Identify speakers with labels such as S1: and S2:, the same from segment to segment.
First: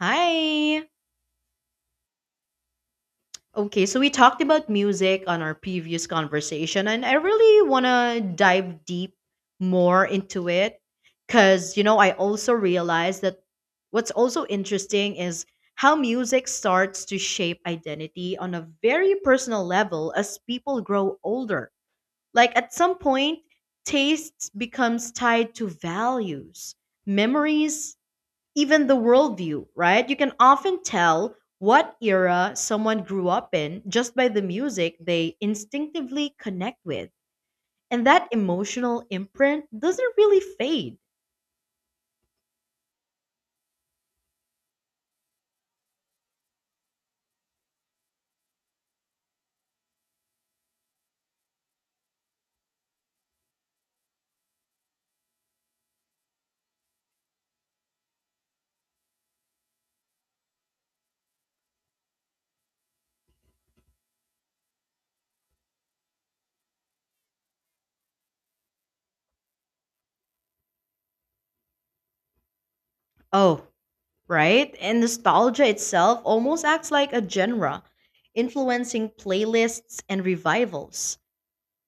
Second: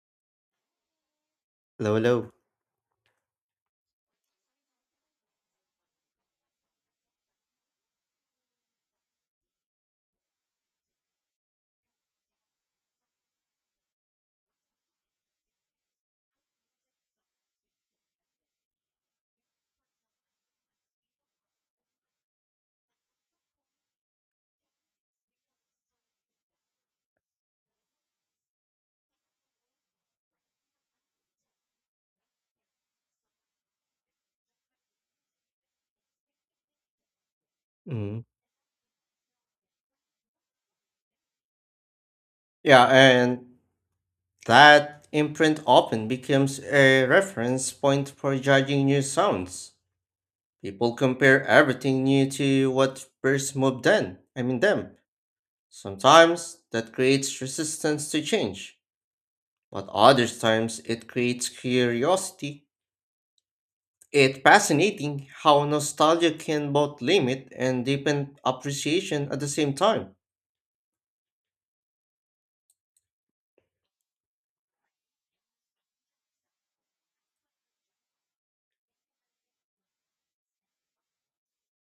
S1: Hi.
S2: Lolo.
S1: Okay, so we talked about music on our previous conversation, and I really want to dive deep more into it because, you know, I also realized that what's also interesting is how music starts to shape identity on a very personal level as people grow older. Like at some point, tastes becomes tied to values, memories, even the worldview, right? You can often tell what era someone grew up in just by the music they instinctively connect with. And
S2: Mm.
S1: that emotional imprint doesn't really fade.
S2: Yeah, and that imprint often becomes a reference point for judging new sounds. People compare everything new to what first moved then. I mean them. Sometimes that creates resistance to change, but other times it creates curiosity. It's fascinating how nostalgia can both limit and deepen appreciation at the same time.
S1: Oh, right? And nostalgia itself almost acts like a genre, influencing playlists and revivals.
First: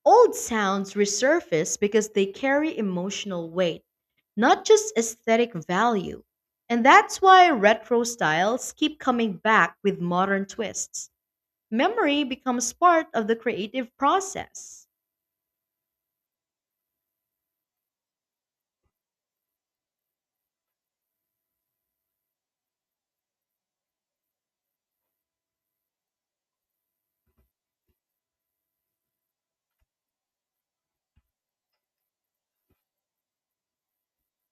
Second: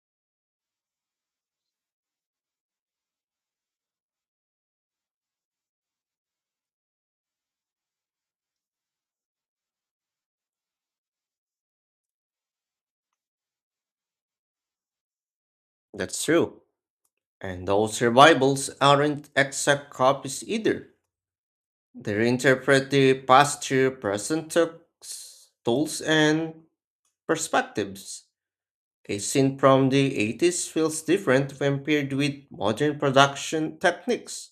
S1: Old sounds resurface because they carry emotional weight, not just aesthetic value. And that's why retro styles keep coming back with modern twists. Memory becomes part of the creative process.
S2: That's true. And those survivals aren't exact copies either. They reinterpret the past through present tools and perspectives. A scene from the 80s feels different when paired with modern production techniques.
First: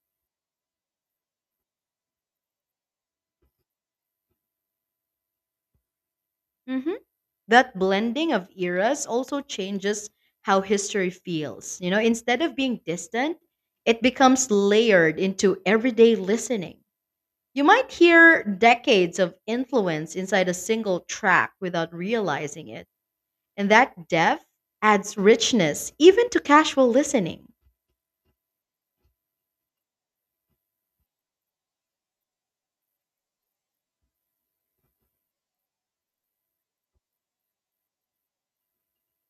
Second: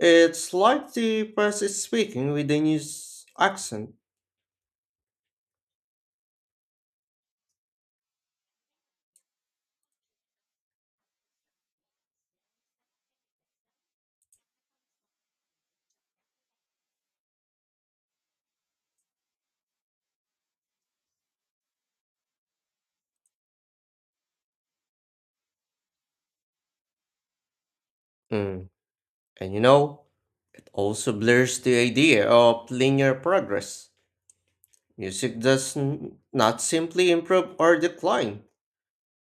S2: It's like the press is speaking with a new accent.
S1: Mhm. That blending of eras also changes how history feels. You know, instead of being distant, it becomes layered into everyday listening. You might hear decades of influence inside a single track without realizing it, and that depth adds richness even to casual listening.
S2: Mm, And you know, it also blurs the idea of linear progress. Music does not simply improve or decline.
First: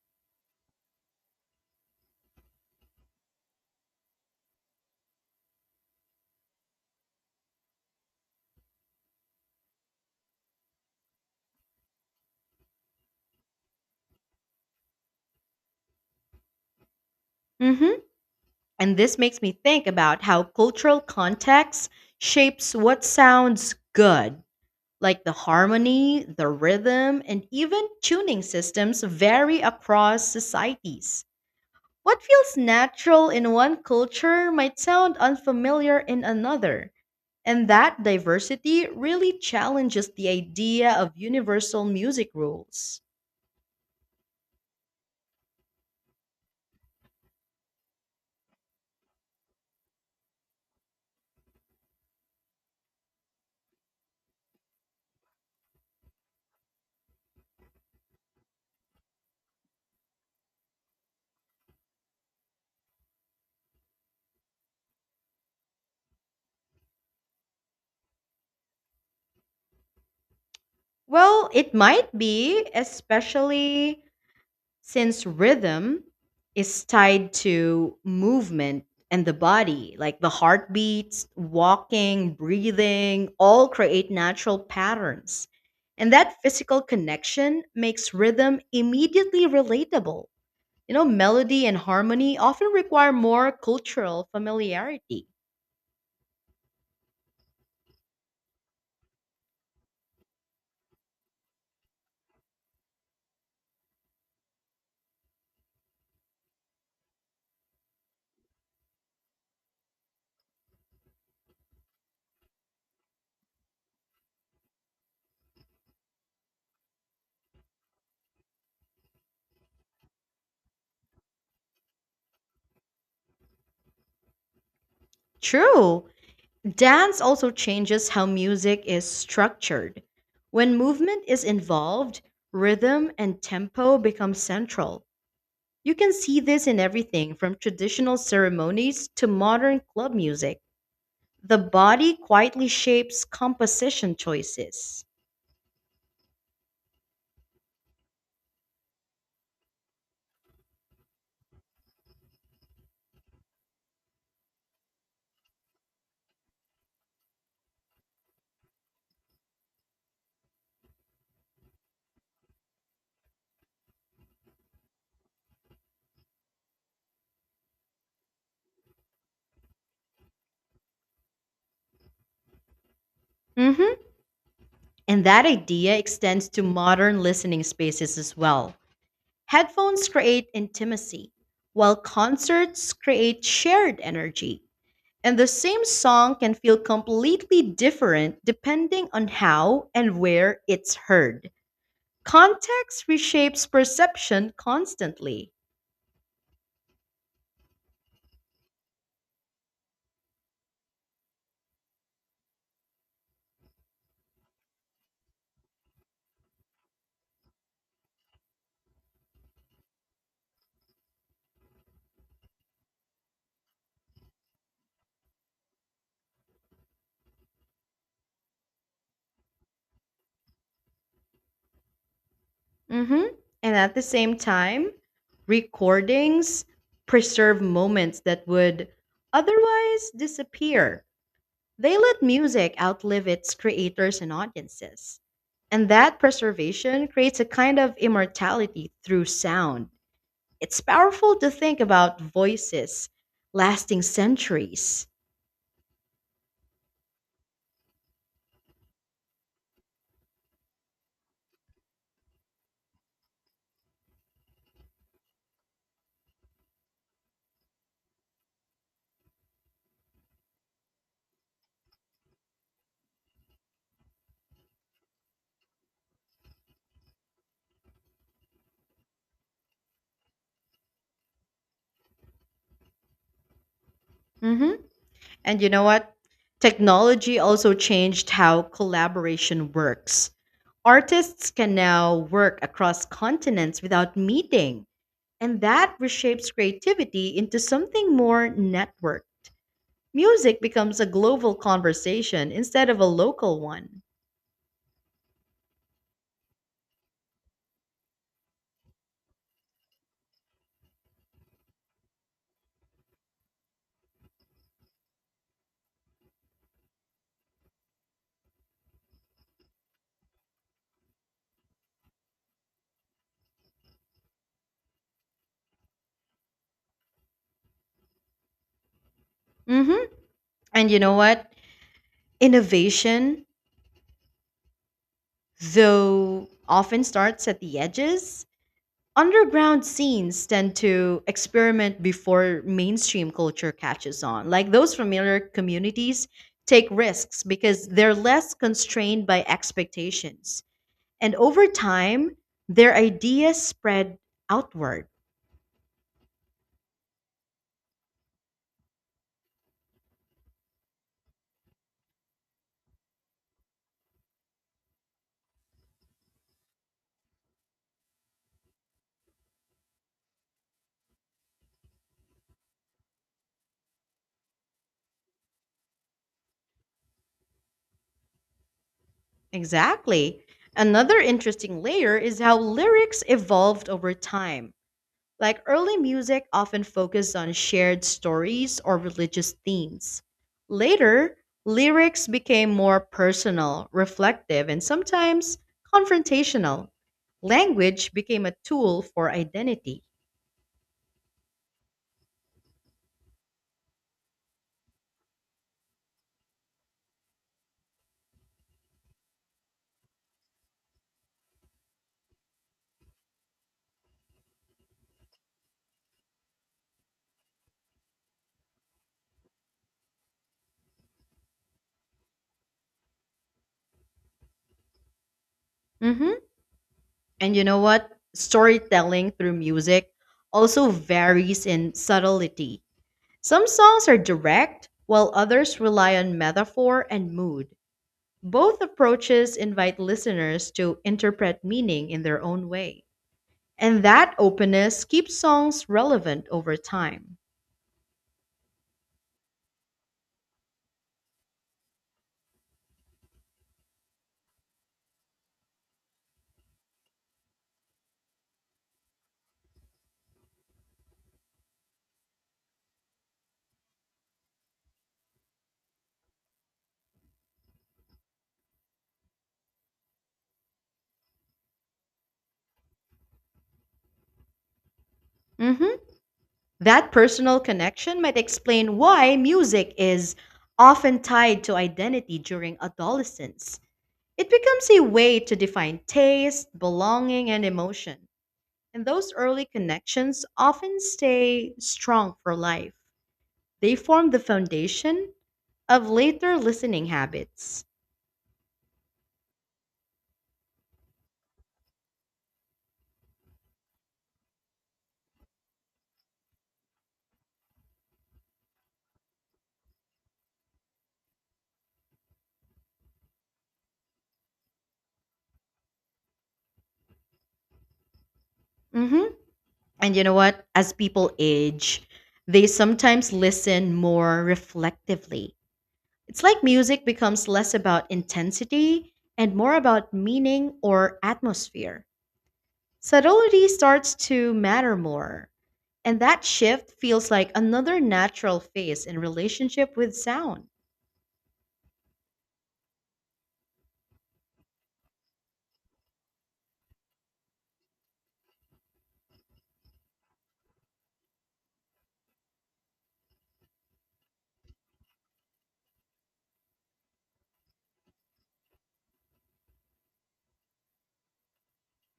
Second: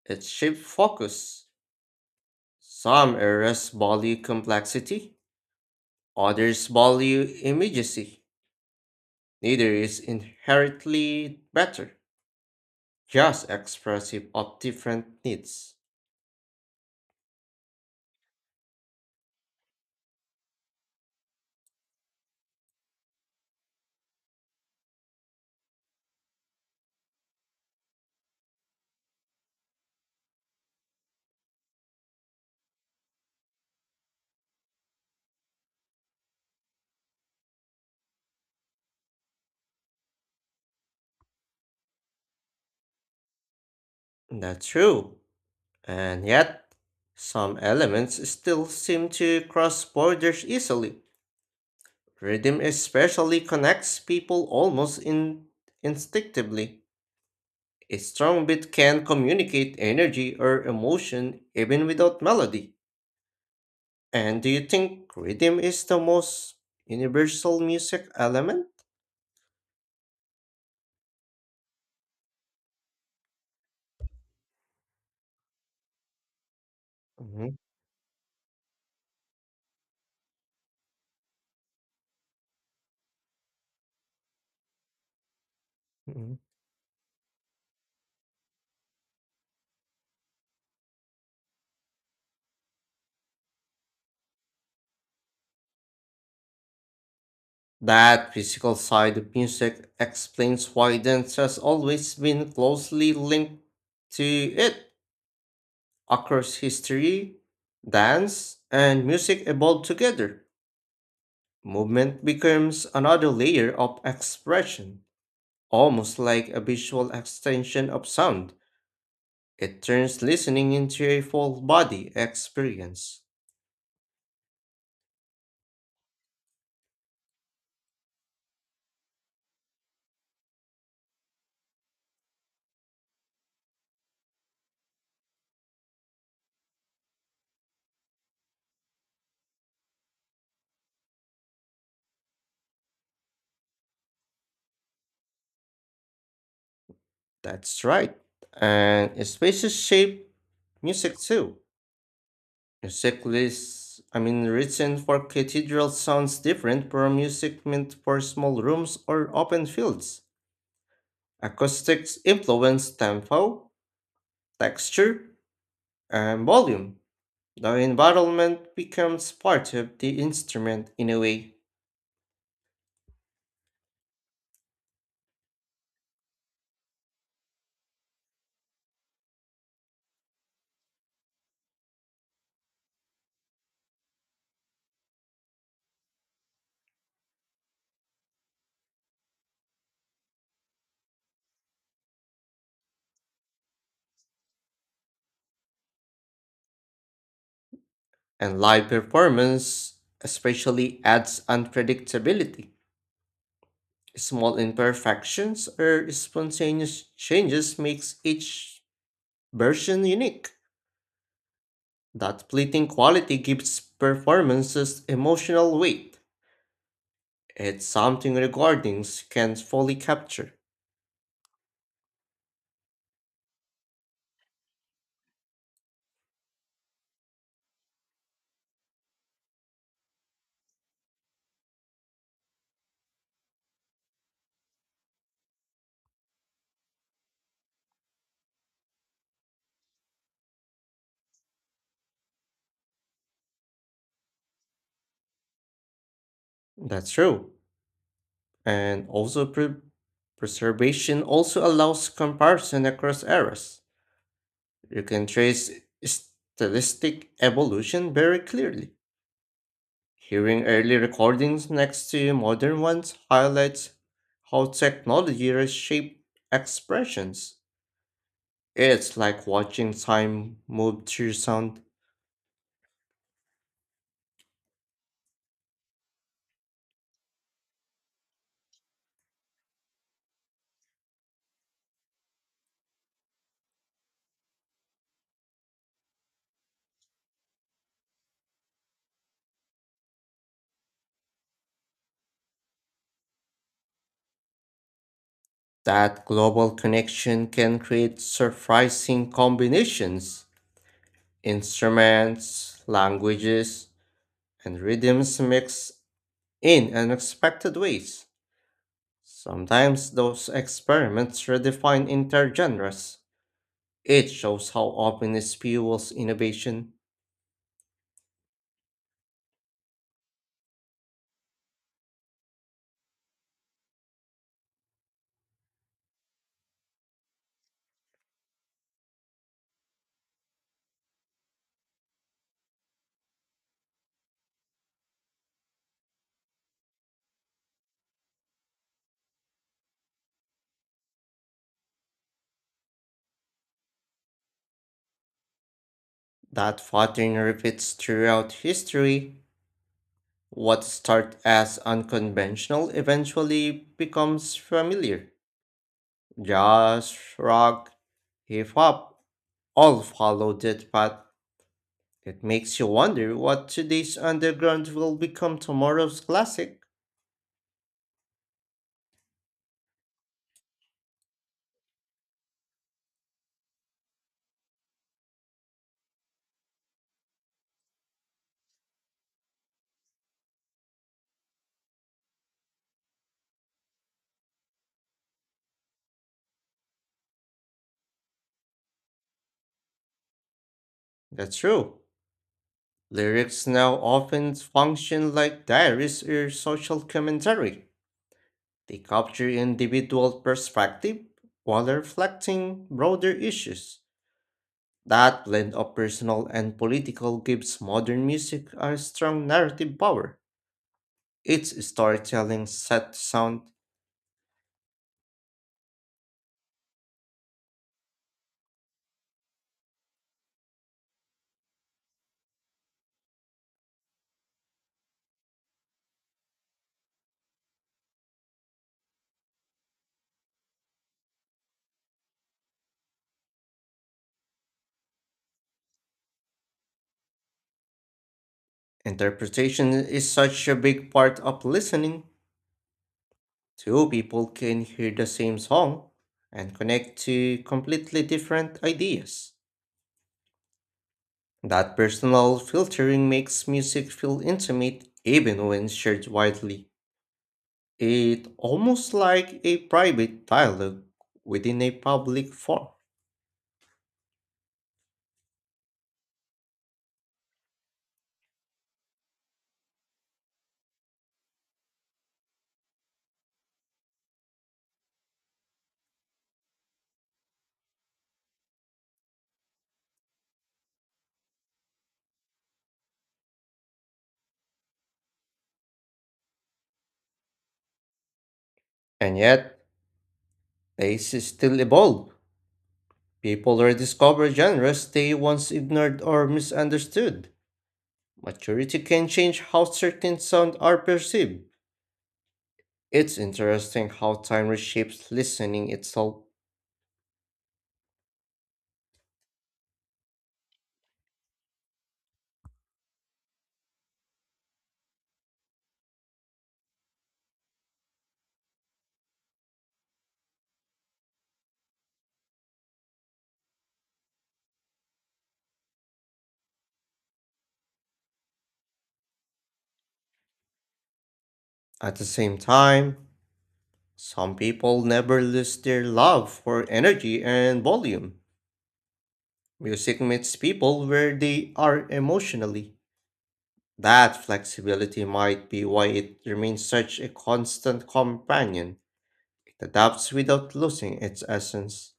S2: It shaped focus. Some areas value complexity, others value immediacy. Neither is inherently better, just expressive of different needs.
S1: Mhm. And this makes me think about how cultural context shapes what sounds good, like the harmony, the rhythm, and even tuning systems vary across societies. What feels natural in one culture might sound unfamiliar in another, and that diversity really challenges the idea of universal music rules.
S2: That's true, and yet some elements still seem to cross borders easily. Rhythm especially connects people almost instinctively. A strong beat can communicate energy or emotion even without melody. And do you think rhythm is the most universal music element?
S1: Well, it might be, especially since rhythm is tied
S2: Mhm,
S1: to movement and the body, like the heartbeats, walking, breathing, all create natural patterns. And
S2: mhm.
S1: that physical connection makes rhythm immediately relatable. You know, melody and harmony often require more cultural familiarity.
S2: That physical side of music explains why dance has always been closely linked to it across history. Dance and music evolved together. Movement becomes another layer of expression, almost like a visual extension of sound. It turns listening into a full body experience.
S1: True. Dance also changes how music is structured. When movement is involved, rhythm and tempo become central. You can see this in everything from traditional ceremonies to modern club music. The body quietly shapes composition choices.
S2: That's right. And spaces shape music too. Music lists, I mean, Written for cathedrals sounds different from music meant for small rooms or open fields. Acoustics influence tempo, texture, and volume. The environment becomes part of the instrument in a way,
S1: Mhm. And that idea extends to modern listening spaces as well. Headphones create intimacy, while concerts create shared energy. And the same song can feel completely different depending on how and where it's heard. Context reshapes perception constantly.
S2: and live performance especially adds unpredictability. Small imperfections or spontaneous changes makes each version unique. That fleeting quality gives performances emotional weight. It's something recordings can't fully capture.
S1: Mhm. And at the same time, recordings preserve moments that would otherwise disappear. They let music outlive its creators and audiences. And that preservation creates a kind of immortality through sound. It's powerful to think about voices lasting centuries.
S2: That's true. And also preservation also allows comparison across eras. You can trace stylistic evolution very clearly. Hearing early recordings next to modern ones highlights how technology reshaped expressions. It's like watching time move through sound.
S1: hmm And you know what? Technology also changed how collaboration works. Artists can now work across continents without meeting, and that reshapes creativity into something more networked. Music becomes a global conversation instead of a local one.
S2: That global connection can create surprising combinations. Instruments, languages, and rhythms mix in unexpected ways. Sometimes those experiments redefine intergenres. It shows how openness fuels innovation.
S1: hmm And you know what? Innovation, though often starts at the edges, underground scenes tend to experiment before mainstream culture catches on. Like those familiar communities take risks because they're less constrained by expectations. And over time, their ideas spread outward.
S2: That pattern repeats throughout history. What starts as unconventional eventually becomes familiar. Jazz, rock, hip hop all follow that path. It makes you wonder what today's underground will become tomorrow's classic.
S1: Exactly. Another interesting layer is how lyrics evolved over time. Like early music often focused on shared stories or religious themes. Later, lyrics became more personal, reflective, and sometimes confrontational. Language became a tool for identity.
S2: That's true. Lyrics now often function like diaries or social commentary. They capture individual perspective while reflecting broader issues. That blend of personal and political gives modern music a strong narrative power. Its storytelling, set sound,
S1: hmm And you know what? Storytelling through music also varies in subtlety. Some songs are direct, while others rely on metaphor and mood. Both approaches invite listeners to interpret meaning in their own way. And that openness keeps songs relevant over time.
S2: interpretation is such a big part of listening. Two people can hear the same song and connect to completely different ideas. That personal filtering makes music feel intimate even when shared widely. It almost like a private dialogue within a public forum.
S1: Mhm. That personal connection might explain why music is often tied to identity during adolescence. It becomes a way to define taste, belonging, and emotion. And those early connections often stay strong for life. They form the foundation of later listening habits.
S2: And yet, tastes still evolve. People rediscover genres they once ignored or misunderstood. Maturity can change how certain sounds are perceived. It's interesting how time reshapes listening itself.
S1: hmm And you know what? As people age, they sometimes listen more reflectively. It's like music becomes less about intensity and more about meaning or atmosphere. Subtlety starts to matter more. And that shift feels like another natural phase in relationship with sound.
S2: At the same time, some people never lose their love for energy and volume. Music meets people where they are emotionally. That flexibility might be why it remains such a constant companion. The adapts without losing its essence.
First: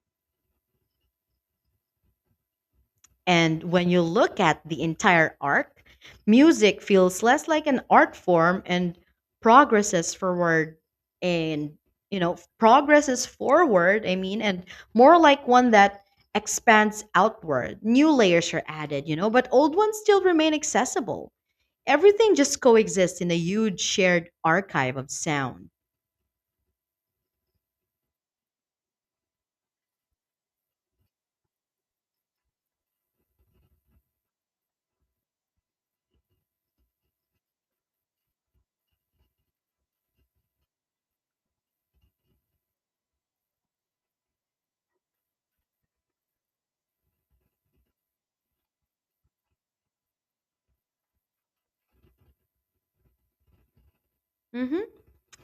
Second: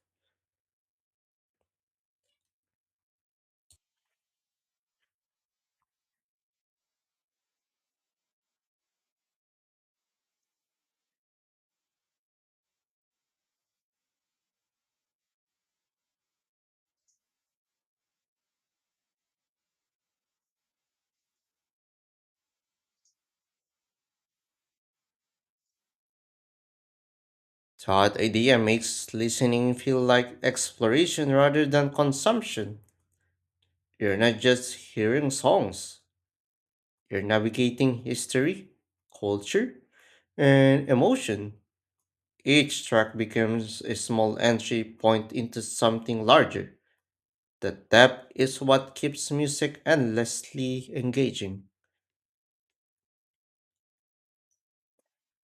S1: And when you look at the entire arc, music feels less like an art form and progresses forward and you know progresses forward I mean and more like one that expands outward. New layers are added, you know, but old ones still remain accessible. Everything just coexists in a huge shared archive of sound.
S2: That idea makes listening feel like exploration rather than consumption. You're not just hearing songs, you're navigating history, culture, and emotion. Each track becomes a small entry point into something larger. The depth is what keeps music endlessly engaging.
S1: hmm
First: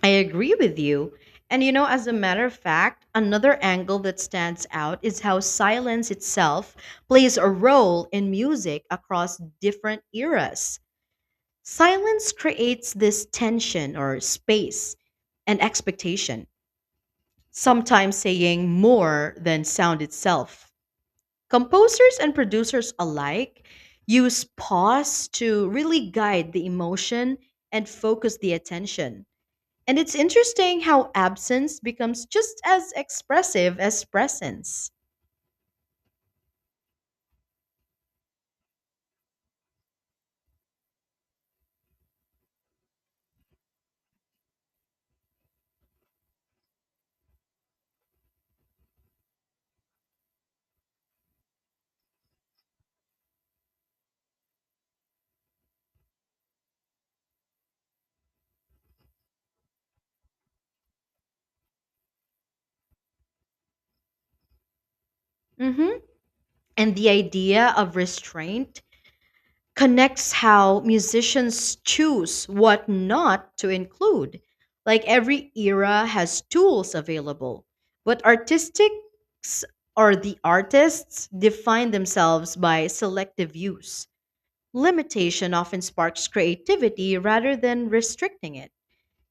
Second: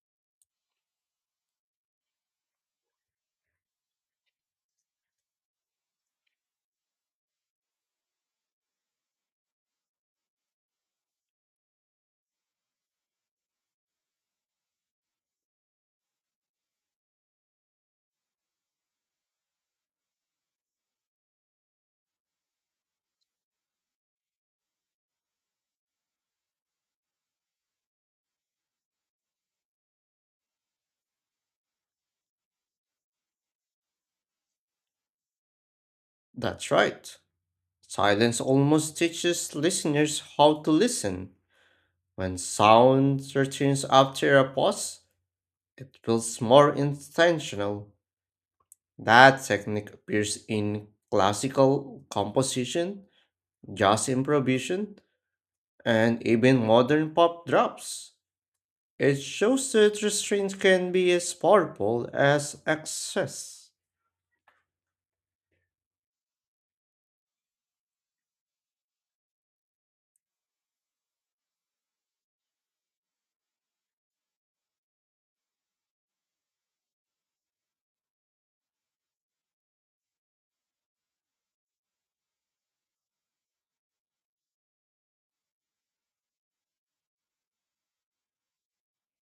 S1: I agree with you. And you know, as a matter of fact, another angle that stands out is how silence itself plays a role in music across different eras. Silence creates this tension or space and expectation, sometimes saying more than sound itself. Composers and producers alike use pause to really guide the emotion and focus the attention, and it's interesting how absence becomes just as expressive as presence.
S2: That's right. Silence almost teaches listeners how to listen. When sound returns after a pause, it feels more intentional. That technique appears in classical composition, jazz improvisation, and even modern pop drops. It shows that restraint can be as powerful as excess.
S1: hmm And the idea of restraint connects how musicians choose what not to include. Like every era has tools available, but artistics or the artists define themselves by selective use. Limitation often sparks creativity rather than restricting it.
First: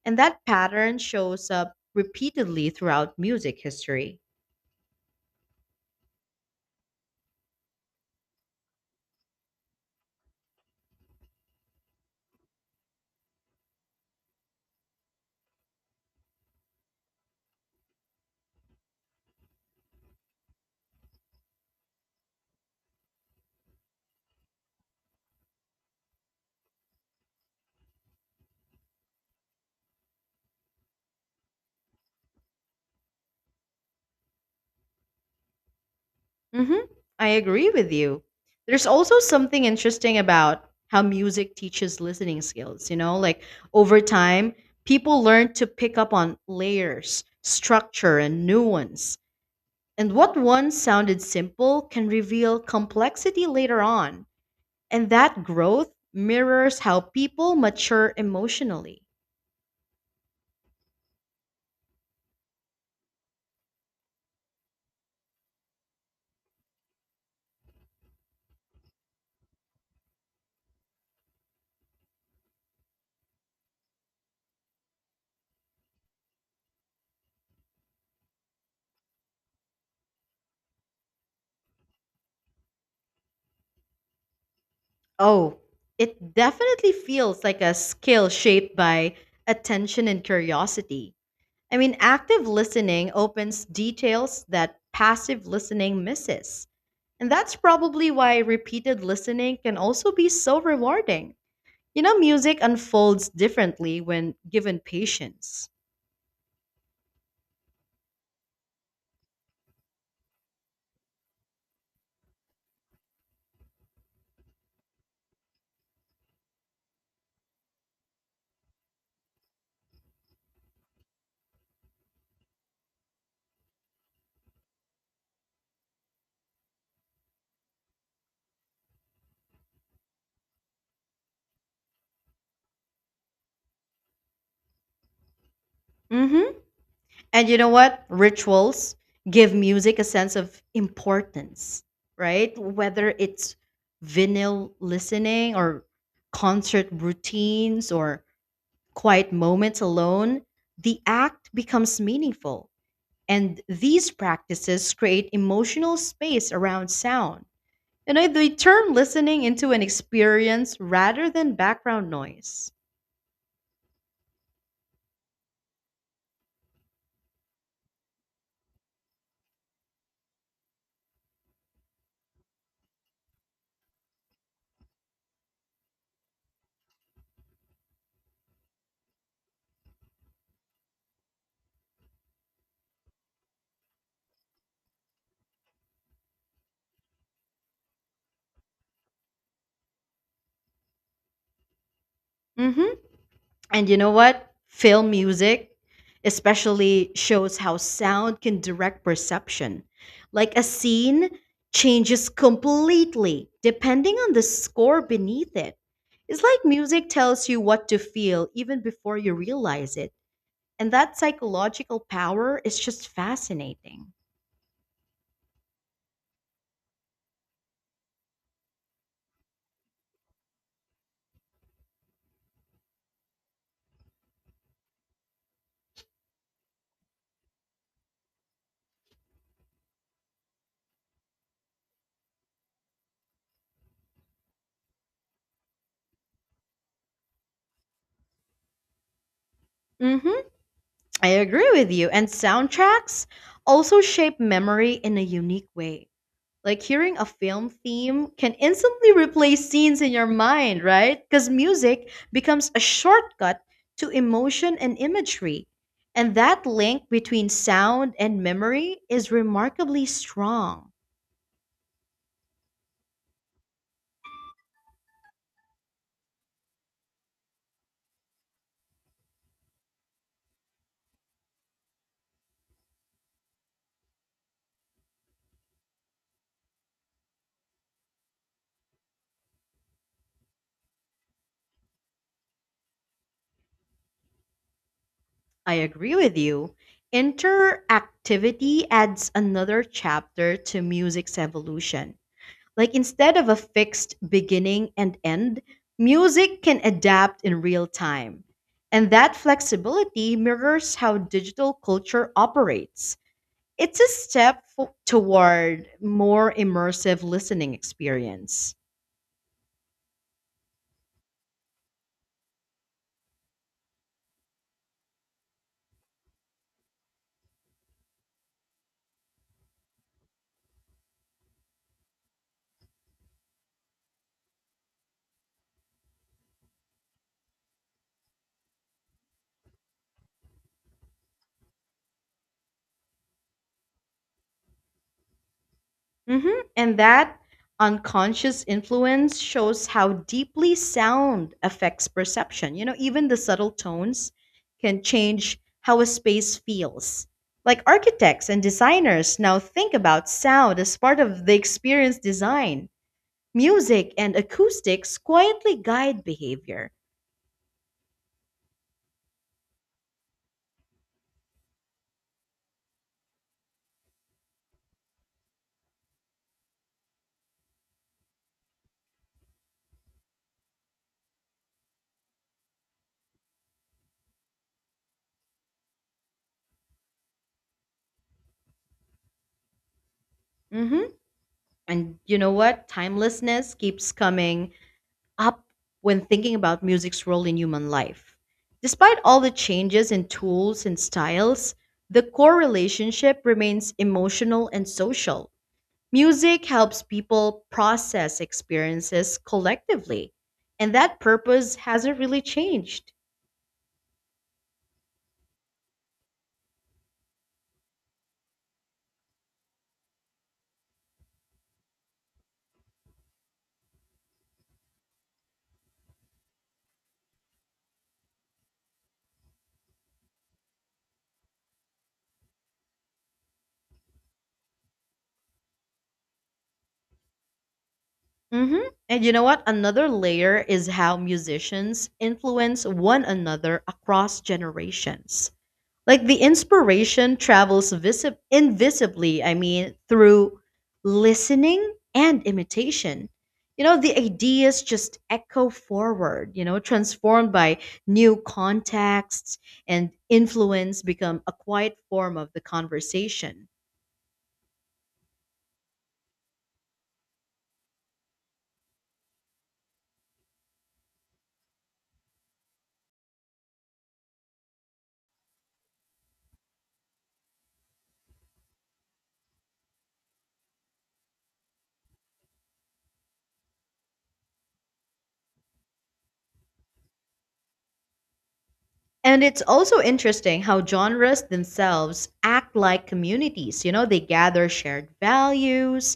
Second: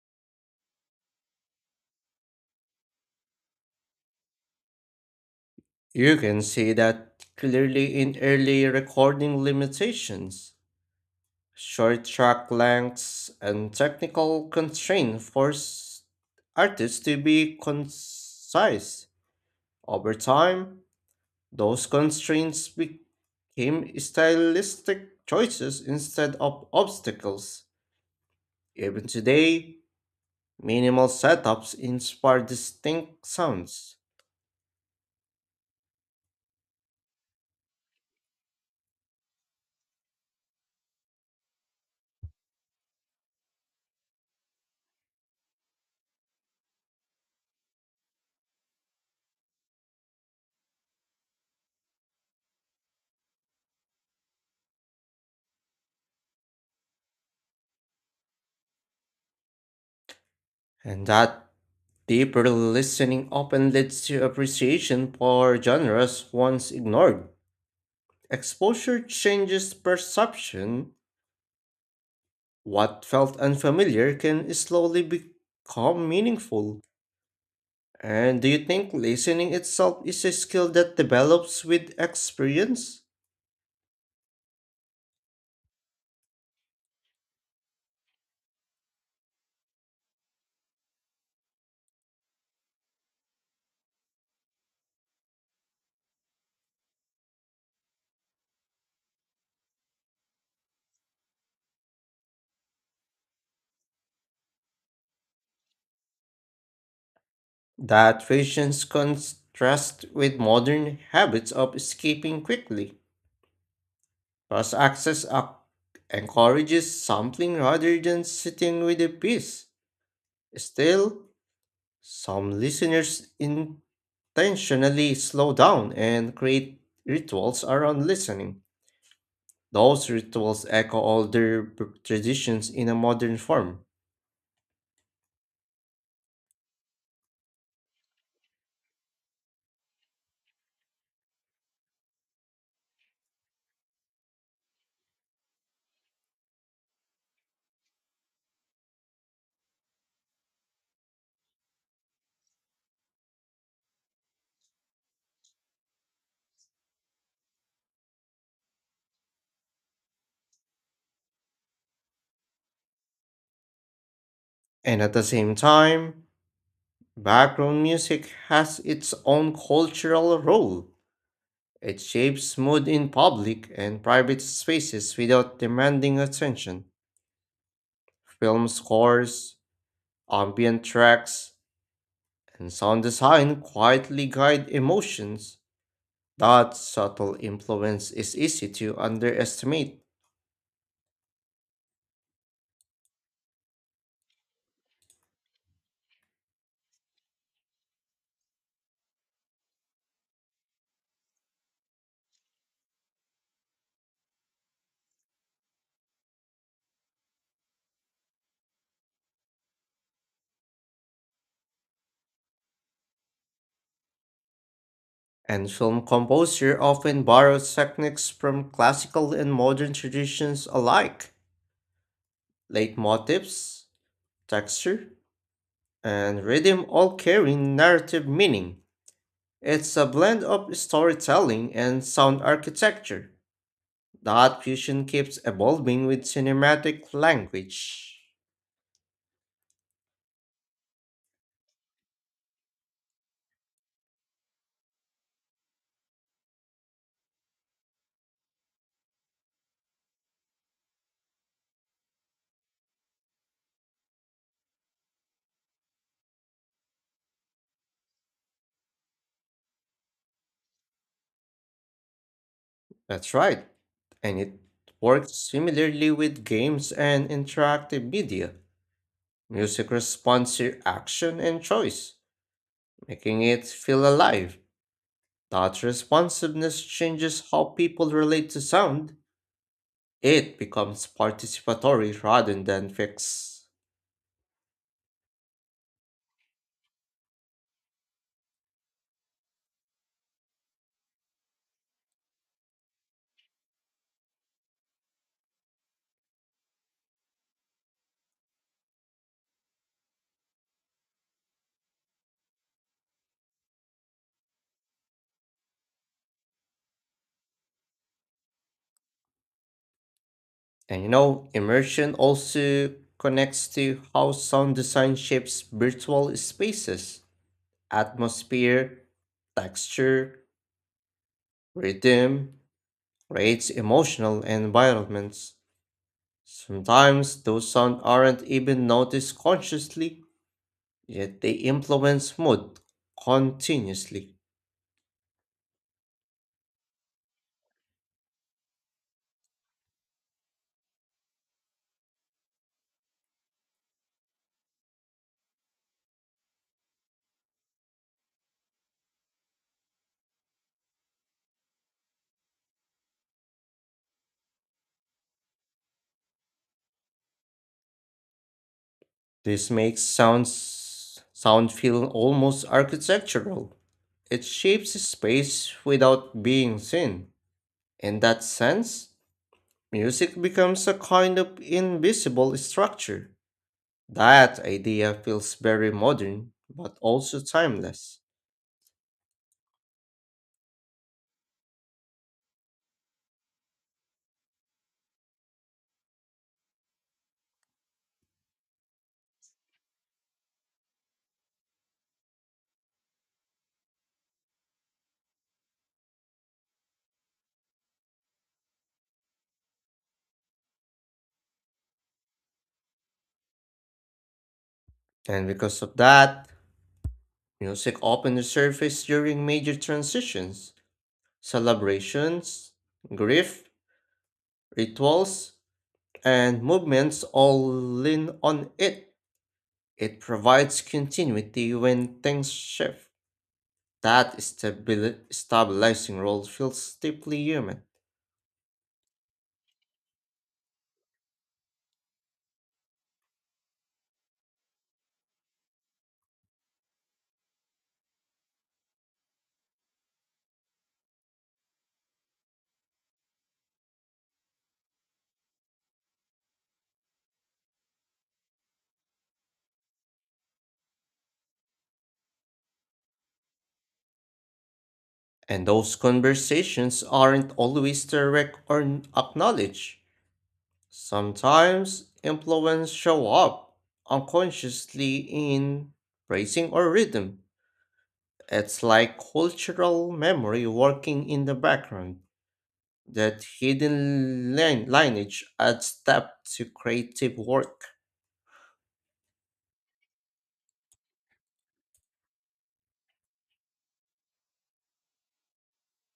S1: And that pattern shows up repeatedly throughout music history.
S2: You can see that clearly in early recording limitations. Short track lengths and technical constraints force artists to be concise. Over time, those constraints became stylistic choices instead of obstacles. Even today, minimal setups inspire distinct sounds,
S1: hmm I agree with you. There's also something interesting about how music teaches listening skills, you know, like over time, people learn to pick up on layers, structure, and nuance. And what once sounded simple can reveal complexity later on. And that growth mirrors how people mature emotionally.
S2: and that deeper listening often leads to appreciation for genres once ignored. Exposure changes perception. What felt unfamiliar can slowly become meaningful. And do you think listening itself is a skill that develops with experience?
S1: Oh, it definitely feels like a skill shaped by attention and curiosity. I mean, active listening opens details that passive listening misses. And that's probably why repeated listening can also be so rewarding. You know, music unfolds differently when given patience.
S2: That patience contrasts with modern habits of escaping quickly. Cross access up encourages sampling rather than sitting with a piece. Still, some listeners intentionally slow down and create rituals around listening. Those rituals echo older traditions in a modern form.
S1: Mm hmm. And you know what? Rituals give music a sense of importance, right? Whether it's vinyl listening or concert routines or quiet moments alone, the act becomes meaningful. And these practices create emotional space around sound. You know, they turn listening into an experience rather than background noise.
S2: And at the same time, background music has its own cultural role. It shapes mood in public and private spaces without demanding attention. Film scores, ambient tracks, and sound design quietly guide emotions. That subtle influence is easy to underestimate.
S1: hmm And you know what? Film music especially shows how sound can direct perception. Like a scene changes completely depending on the score beneath it. It's like music tells you what to feel even before you realize it. And that psychological power is just fascinating.
S2: And film composer often borrows techniques from classical and modern traditions alike. Leitmotifs, texture, and rhythm all carry narrative meaning. It's a blend of storytelling and sound architecture. That fusion keeps evolving with cinematic language.
S1: hmm I agree with you. And soundtracks also shape memory in a unique way. Like hearing a film theme can instantly replay scenes in your mind, right? Because music becomes a shortcut to emotion and imagery. And that link between sound and memory is remarkably strong.
S2: That's right, and it works similarly with games and interactive media. Music responds to action and choice making it feel alive. That responsiveness changes how people relate to sound. It becomes participatory rather than fixed.
S1: I agree with you. Interactivity adds another chapter to music's evolution. Like instead of a fixed beginning and end, music can adapt in real time. And that flexibility mirrors how digital culture operates. It's a step toward more immersive listening experience.
S2: And you know, immersion also connects to how sound design shapes virtual spaces. Atmosphere, texture, rhythm creates emotional environments. Sometimes those sounds aren't even noticed consciously yet they influence mood continuously.
S1: And that unconscious influence shows how deeply sound affects perception. You know, even the subtle tones can change how a space feels. Like architects and designers now think about sound as part of the experience design. Music and acoustics quietly guide behavior.
S2: This makes sounds sound feel almost architectural. It shapes space without being seen. In that sense, music becomes a kind of invisible structure. That idea feels very modern but also timeless.
S1: hmm And you know what? Timelessness keeps coming up when thinking about music's role in human life. Despite all the changes in tools and styles, the core relationship remains emotional and social. Music helps people process experiences collectively, and that purpose hasn't really changed.
S2: And because of that, music often resurfaces during major transitions, celebrations, grief, rituals, and movements all lean on it. It provides continuity when things shift. That stabilizing role feels deeply human.
S1: And you know what? Another layer is how musicians influence one another across generations. Like the inspiration travels invisibly through listening and imitation. You know, the ideas just echo forward, you know, transformed by new contexts, and influence become a quiet form of the conversation.
S2: And those conversations aren't always direct or acknowledged. Sometimes influence show up unconsciously in phrasing or rhythm. It's like cultural memory working in the background. That hidden lineage adds depth to creative work.
S1: And it's also interesting how genres themselves act like communities. You know, they gather shared values,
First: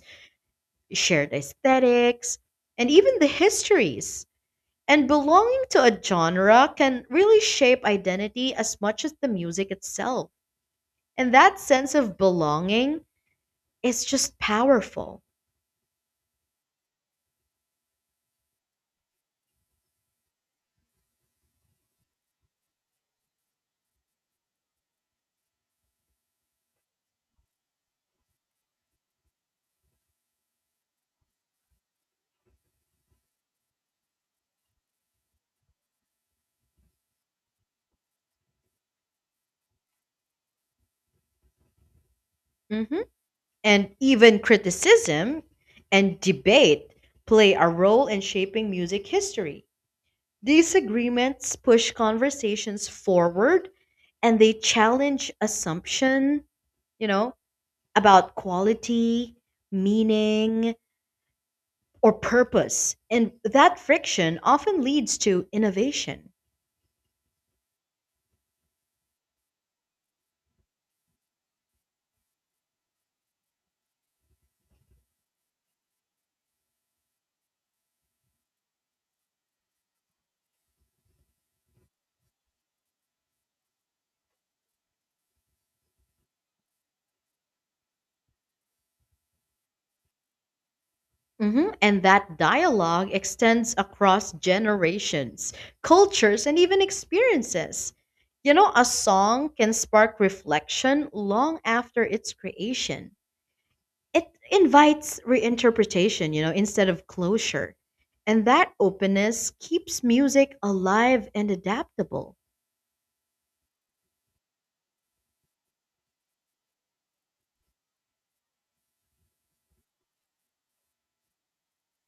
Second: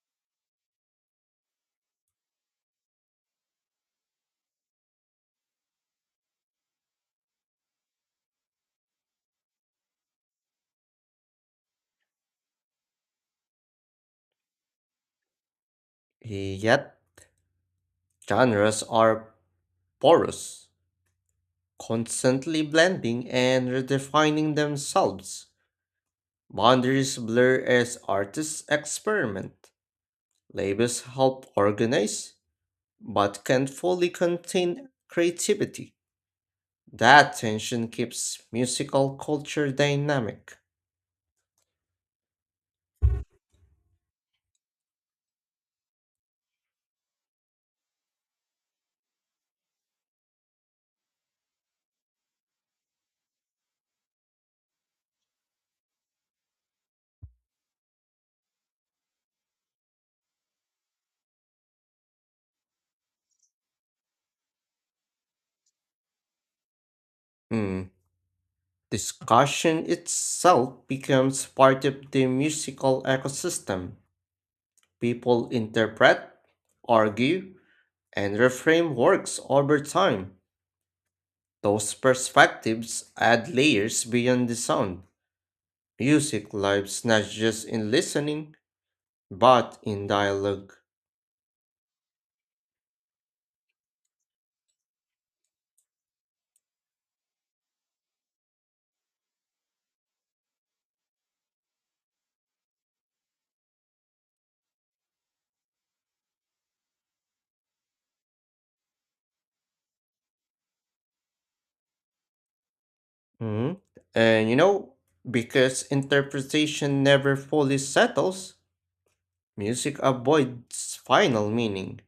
S1: shared aesthetics, and even the histories. And belonging to a genre can really shape identity as much as the music itself. And that sense of belonging is just powerful.
S2: Yet, genres are porous, constantly blending and redefining themselves. Boundaries blur as artists experiment. Labels help organize, but can't fully contain creativity. That tension keeps musical culture dynamic.
S1: Mhm. And even criticism and debate play a role in shaping music history. Disagreements push conversations forward, and they challenge assumption, you know, about quality, meaning, or purpose. And that friction often leads to innovation.
S2: Hmm. Discussion itself becomes part of the musical ecosystem. People interpret, argue, and reframe works over time. Those perspectives add layers beyond the sound. Music lives not just in listening, but in dialog.
S1: Mhm. And that dialogue extends across generations, cultures, and even experiences. You know, a song can spark reflection long after its creation. It invites reinterpretation, you know, instead of closure. And that openness keeps music alive and adaptable.
S2: Mhm. And you know, because interpretation never fully settles, music avoids final meaning.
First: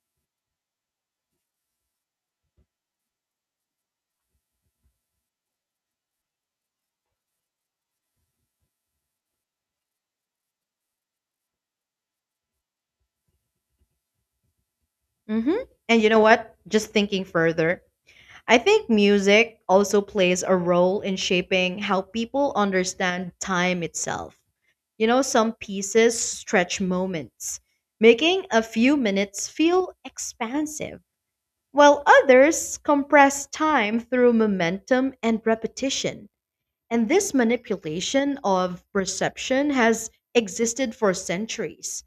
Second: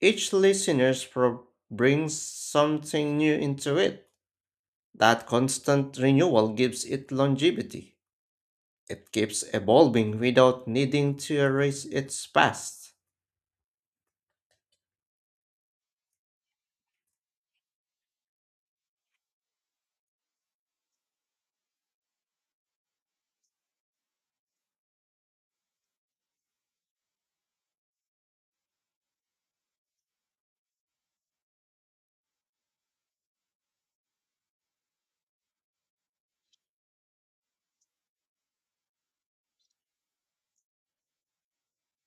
S2: Each brings something new into it. That constant renewal gives it longevity. It keeps evolving without needing to erase its past.
S1: hmm And you know what? Just thinking further, I think music also plays a role in shaping how people understand time itself. You know, some pieces stretch moments, making a few minutes feel expansive, while others compress time through momentum and repetition. And this manipulation of perception has existed for centuries.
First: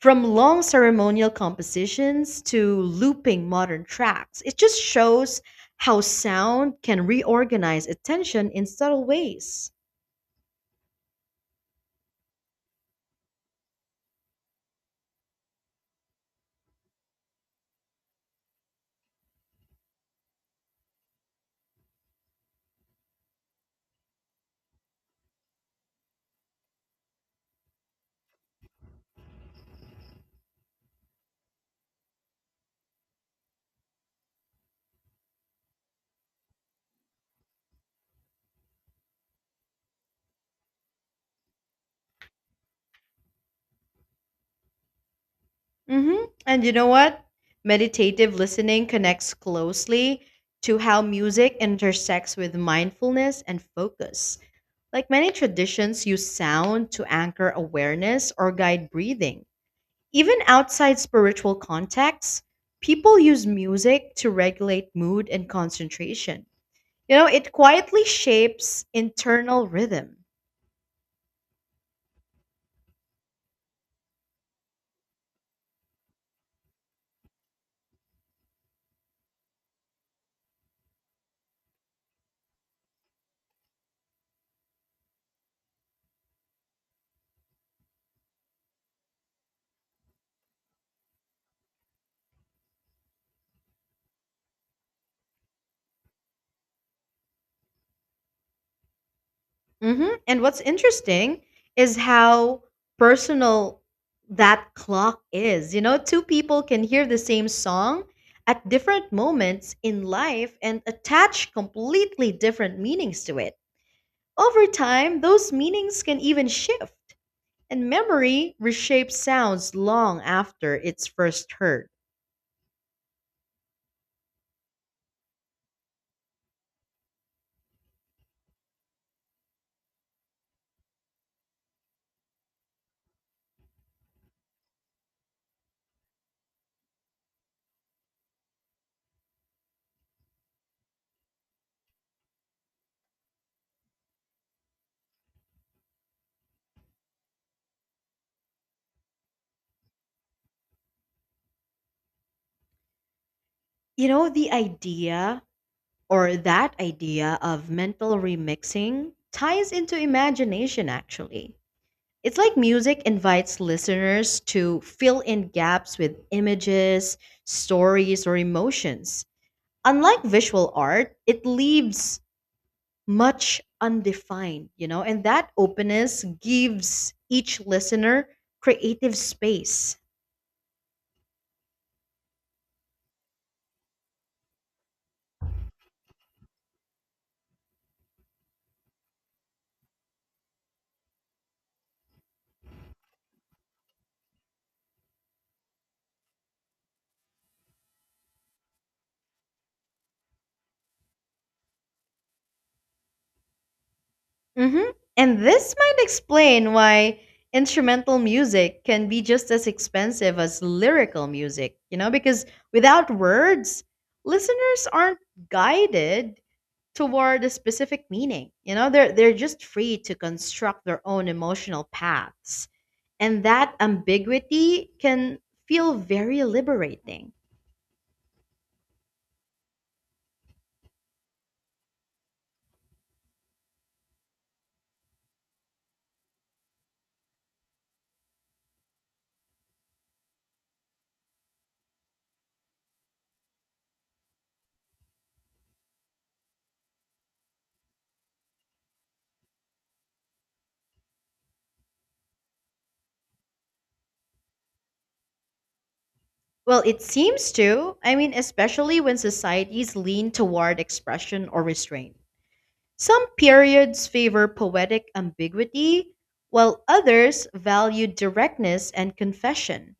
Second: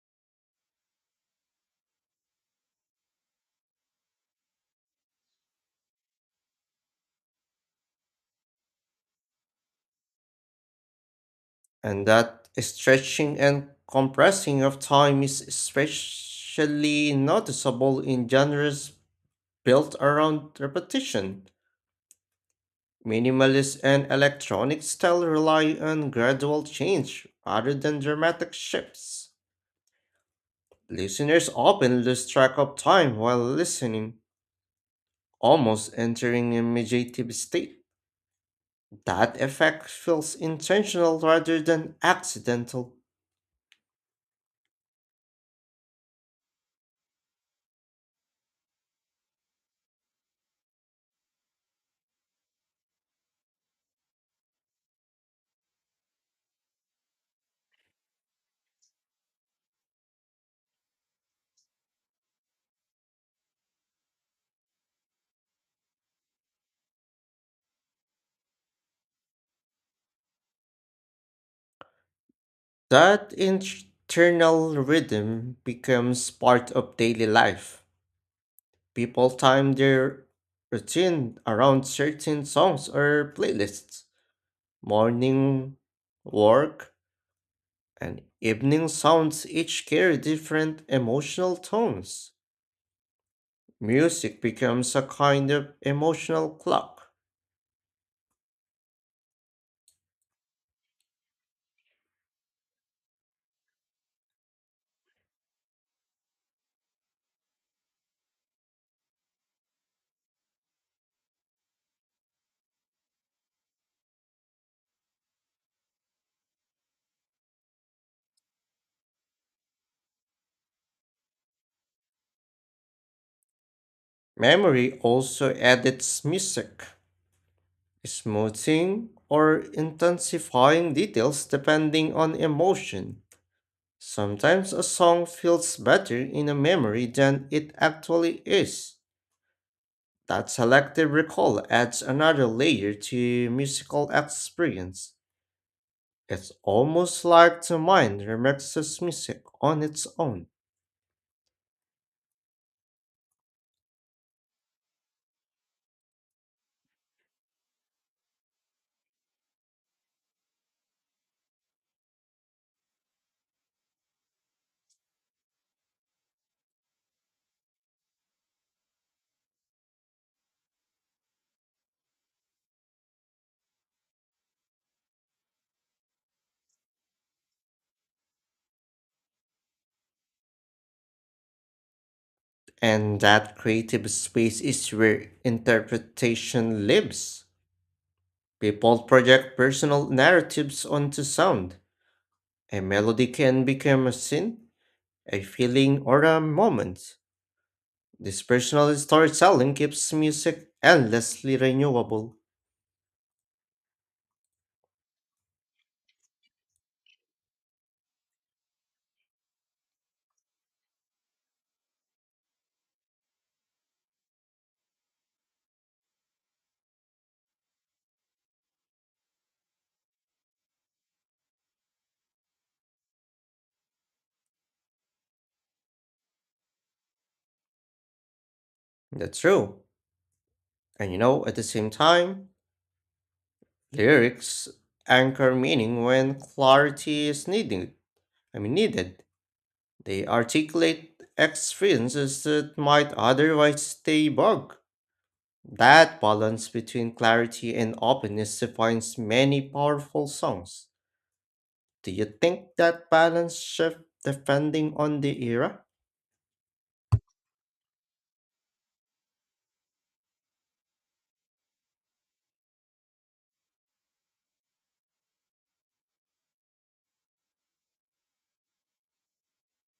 S1: From long ceremonial compositions to looping modern tracks, it just shows how sound can reorganize attention in subtle ways.
S2: And that stretching and compressing of time is especially noticeable in genres built around repetition. Minimalist and electronic style rely on gradual change rather than dramatic shifts. Listeners often lose track of time while listening, almost entering a meditative state. That effect feels intentional rather than accidental.
S1: hmm And you know what? Meditative listening connects closely to how music intersects with mindfulness and focus. Like many traditions use sound to anchor awareness or guide breathing. Even outside spiritual contexts, people use music to regulate mood and concentration. You know, it quietly shapes internal rhythm.
S2: That internal rhythm becomes part of daily life. People time their routine around certain songs or playlists. Morning, work, and evening sounds each carry different emotional tones. Music becomes a kind of emotional clock.
S1: And what's interesting is how personal that clock is. You know, two people can hear the same song at different moments in life and attach completely different meanings to it. Over time, those meanings can even shift. And memory reshapes sounds long after it's first heard.
S2: Memory also edits music, smoothing or intensifying details depending on emotion. Sometimes a song feels better in a memory than it actually is. That selective recall adds another layer to musical experience. It's almost like the mind remixes music on its own.
S1: You know, the idea or that idea of mental remixing ties into imagination, actually. It's like music invites listeners to fill in gaps with images, stories, or emotions. Unlike visual art, it leaves much undefined, you know, and that openness gives each listener creative space.
S2: And that creative space is where interpretation lives. People project personal narratives onto sound. A melody can become a scene, a feeling, or a moment. This personal storytelling keeps music endlessly renewable.
S1: hmm And this might explain why instrumental music can be just as expensive as lyrical music, you know, because without words, listeners aren't guided toward a specific meaning. You know, they're just free to construct their own emotional paths. And that ambiguity can feel very liberating.
S2: That's true. And you know, at the same time, lyrics anchor meaning when clarity is needed. They articulate experiences that might otherwise stay vague. That balance between clarity and openness defines many powerful songs. Do you think that balance shift depending on the era?
S1: Well, it seems to. I mean, especially when societies lean toward expression or restraint. Some periods favor poetic ambiguity, while others value directness and confession.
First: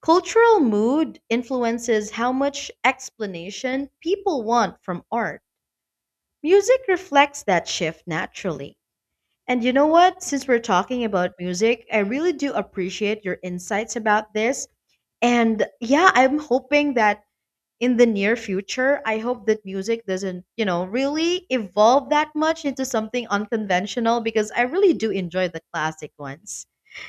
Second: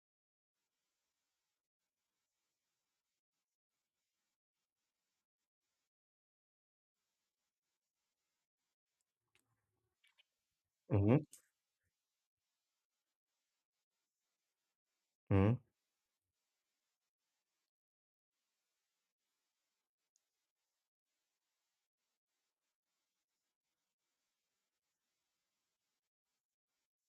S1: Cultural mood influences how much explanation people want from art. Music reflects that shift naturally. And you know what? Since we're talking
S2: Mm-hmm.
S1: about music, I really do appreciate your insights about this.
S2: Hmm.
S1: And yeah, I'm hoping that in the near future, I hope that music doesn't, you know, really evolve that much into something unconventional because I really do enjoy the classic ones.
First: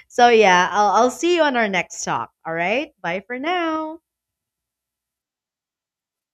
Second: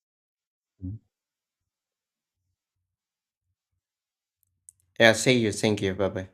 S1: So yeah, I'll see you on our next talk. All right. Bye for now.
S2: Yeah, see you. Thank you. Bye bye.